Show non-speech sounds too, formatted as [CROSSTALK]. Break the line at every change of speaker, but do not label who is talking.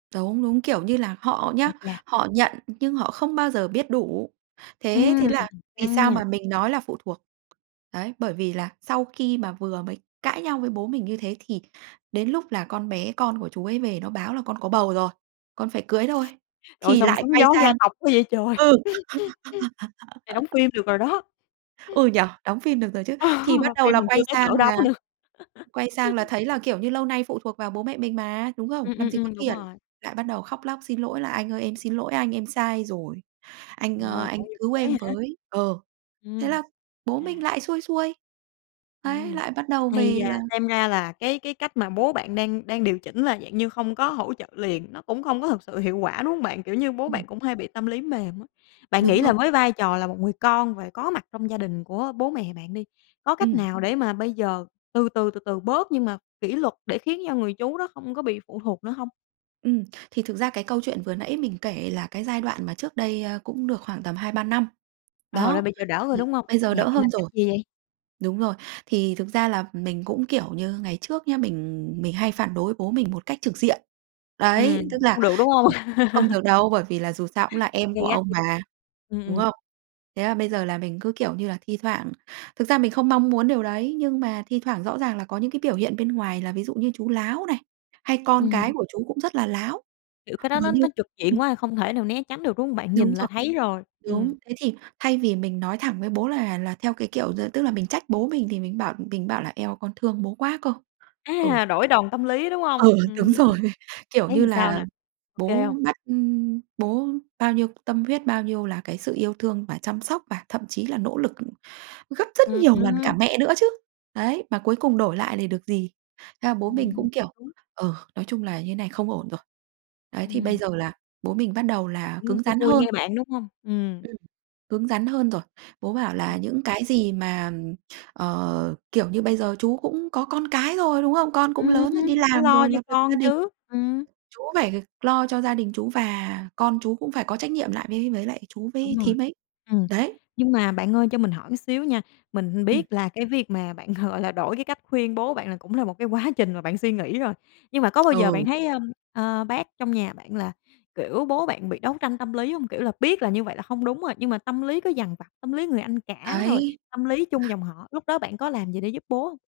Đúng, đúng, kiểu như là, họ nhá,
Ôi cha!
họ nhận nhưng họ không bao giờ biết đủ. Thế
Ừm,
thế là vì
căng
sao
nha!
mà mình nói là phụ thuộc, đấy, bởi vì là sau khi mà vừa mới cãi nhau với bố mình như thế, thì đến lúc là con bé con của chú ấy về nó báo là "Con có bầu rồi. Con phải cưới thôi!",
Trời ơi,
thì
sao mà
lại
sóng
quay
gió gia
sang
tộc quá vậy trời! [LAUGHS]
ừ.
Này đóng
[LAUGHS]
phim được rồi đó.
Ừ, nhỉ? Đóng phim được rồi chứ. Thì bắt
[LAUGHS]
đầu
Phim
là
còn chưa
quay
tới
sang
cỡ đó
là
nữa.
quay sang là
[LAUGHS]
thấy là, kiểu như, lâu nay phụ thuộc vào bố mẹ mình mà, đúng không?
Ừm,
Làm
ừm,
gì có
ừm, đúng
tiền,
rồi.
lại bắt đầu khóc lóc xin lỗi là "Anh ơi, em xin lỗi anh, em sai rồi. Anh,
Trời
ơ,
ơi,
anh
tội nghiệp
cứu
chú ấy
em
hả?
với!" Ờ, thế
Ừm.
là bố mình
À.
lại xuôi xuôi. Đấy,
Ừm,
lại bắt đầu
ây
về là
da! Xem ra là cái cái cách mà bố bạn đang đang điều chỉnh là dạng như không có hỗ trợ liền, nó cũng không có thực sự hiệu quả, đúng hông bạn? Kiểu như, bố
Ừm.
bạn cũng hay bị tâm lý mềm á. Bạn
Đúng
nghĩ
rồi.
là với vai trò là một người con và có mặt trong gia đình của bố mẹ bạn đi, có cách
Ừm.
nào để mà bây giờ từ từ, từ từ bớt nhưng mà kỷ luật để khiến cho người chú đó không có bị phụ thuộc nữa hông?
Ừm. Thì thực ra cái câu chuyện vừa nãy mình kể là cái giai đoạn mà trước đây, ơ, cũng được khoảng tầm 2-3 năm.
Ờ, là
Đó,
bây giờ đỡ rồi,
thì
đúng hông?
bây giờ
Nhà
đỡ
bạn
hơn
làm cách
rồi.
gì vậy?
Đúng rồi, thì thực ra là mình cũng, kiểu như, ngày trước nhá mình mình hay phản đối bố mình một cách trực diện. Đấy, tức
Ừm,
là
không được, đúng hông?
chỉ không
[LAUGHS]
được đâu, bởi vì là dù sao cũng là em của
Gay gắt.
ông mà,
Ừm,
đúng
ừm.
không? Thế là bây giờ là mình cứ, kiểu như là, thi thoảng thực ra mình không mong muốn điều đấy, nhưng mà thi thoảng rõ ràng là có những cái biểu hiện bên ngoài là ví dụ như chú láo này, hay con cái
Ừm.
của chú cũng rất là láo.
Kiểu, cái đó
Vờ
nó
như
nó trực diện
ừm.
quá, không thể nào né tránh được, đúng hông bạn?
Đúng
Nhìn là
rồi.
thấy rồi, ừm.
Đúng, thế thì thay vì mình nói thẳng với bố là là theo cái kiểu d tức là mình trách bố mình thì mình bảo mình bảo là "Eo, con thương bố quá cơ!" Ừ.
À, đổi đòn tâm lý, đúng hông?
Ừ,
Ừm.
đúng rồi. Kiểu
Thấy
như
làm sao
là,
nè, kê
bố
hông?
bắt, ưm bố bao nhiêu tâm huyết, bao nhiêu là cái sự yêu thương và chăm sóc và thậm chí là nỗ lực gấp rất
Ừm,
nhiều lần cả
ừm.
mẹ nữa chứ, đấy, mà cuối cùng đổi lại để được gì? Thế là bố mình
Ừm
cũng kiểu:
[UNINTELLIGIBLE]
"Ừ, nói chung là như thế này không ổn rồi." Đấy, thì bây
Ừm.
giờ là bố mình bắt đầu là
Cũng
cứng
xuôi
rắn
xuôi
hơn.
nghe bạn, đúng hông? Ừm.
Ừm, cứng rắn hơn rồi. Bố bảo là
[UNINTELLIGIBLE]
"Những cái gì mà", ờ, kiểu như, "bây giờ chú cũng có con cái rồi, đúng không? Con cũng
Ừm,
lớn rồi, đi
phải
làm
lo
rồi
cho
lập lập gia
con
đình
chứ! Ừm.
chú phải lo cho gia đình chú và con chú cũng phải có trách nhiệm lại với với lại chú
Đúng
với
rồi,
thím ấy."
ừm.
Đấy.
Nhưng mà bạn ơi, cho mình hỏi một xíu nha, mình
Ừm.
biết là cái việc mà bạn, gọi là, đổi cái cách khuyên bố bạn là cũng là một cái quá trình mà bạn suy nghĩ rồi, nhưng mà có bao giờ bạn
Ừ.
thấy, ơ, ơ, bác trong nhà bạn là, kiểu, bố bạn bị đấu tranh tâm lý hông? Kiểu là, biết là như vậy là hông đúng rồi, nhưng mà tâm lý cứ dằn vặt, tâm lý người anh cả rồi
Đấy.
tâm lý chung
[UNINTELLIGIBLE]
dòng họ, lúc đó bạn có làm gì để giúp bố hông?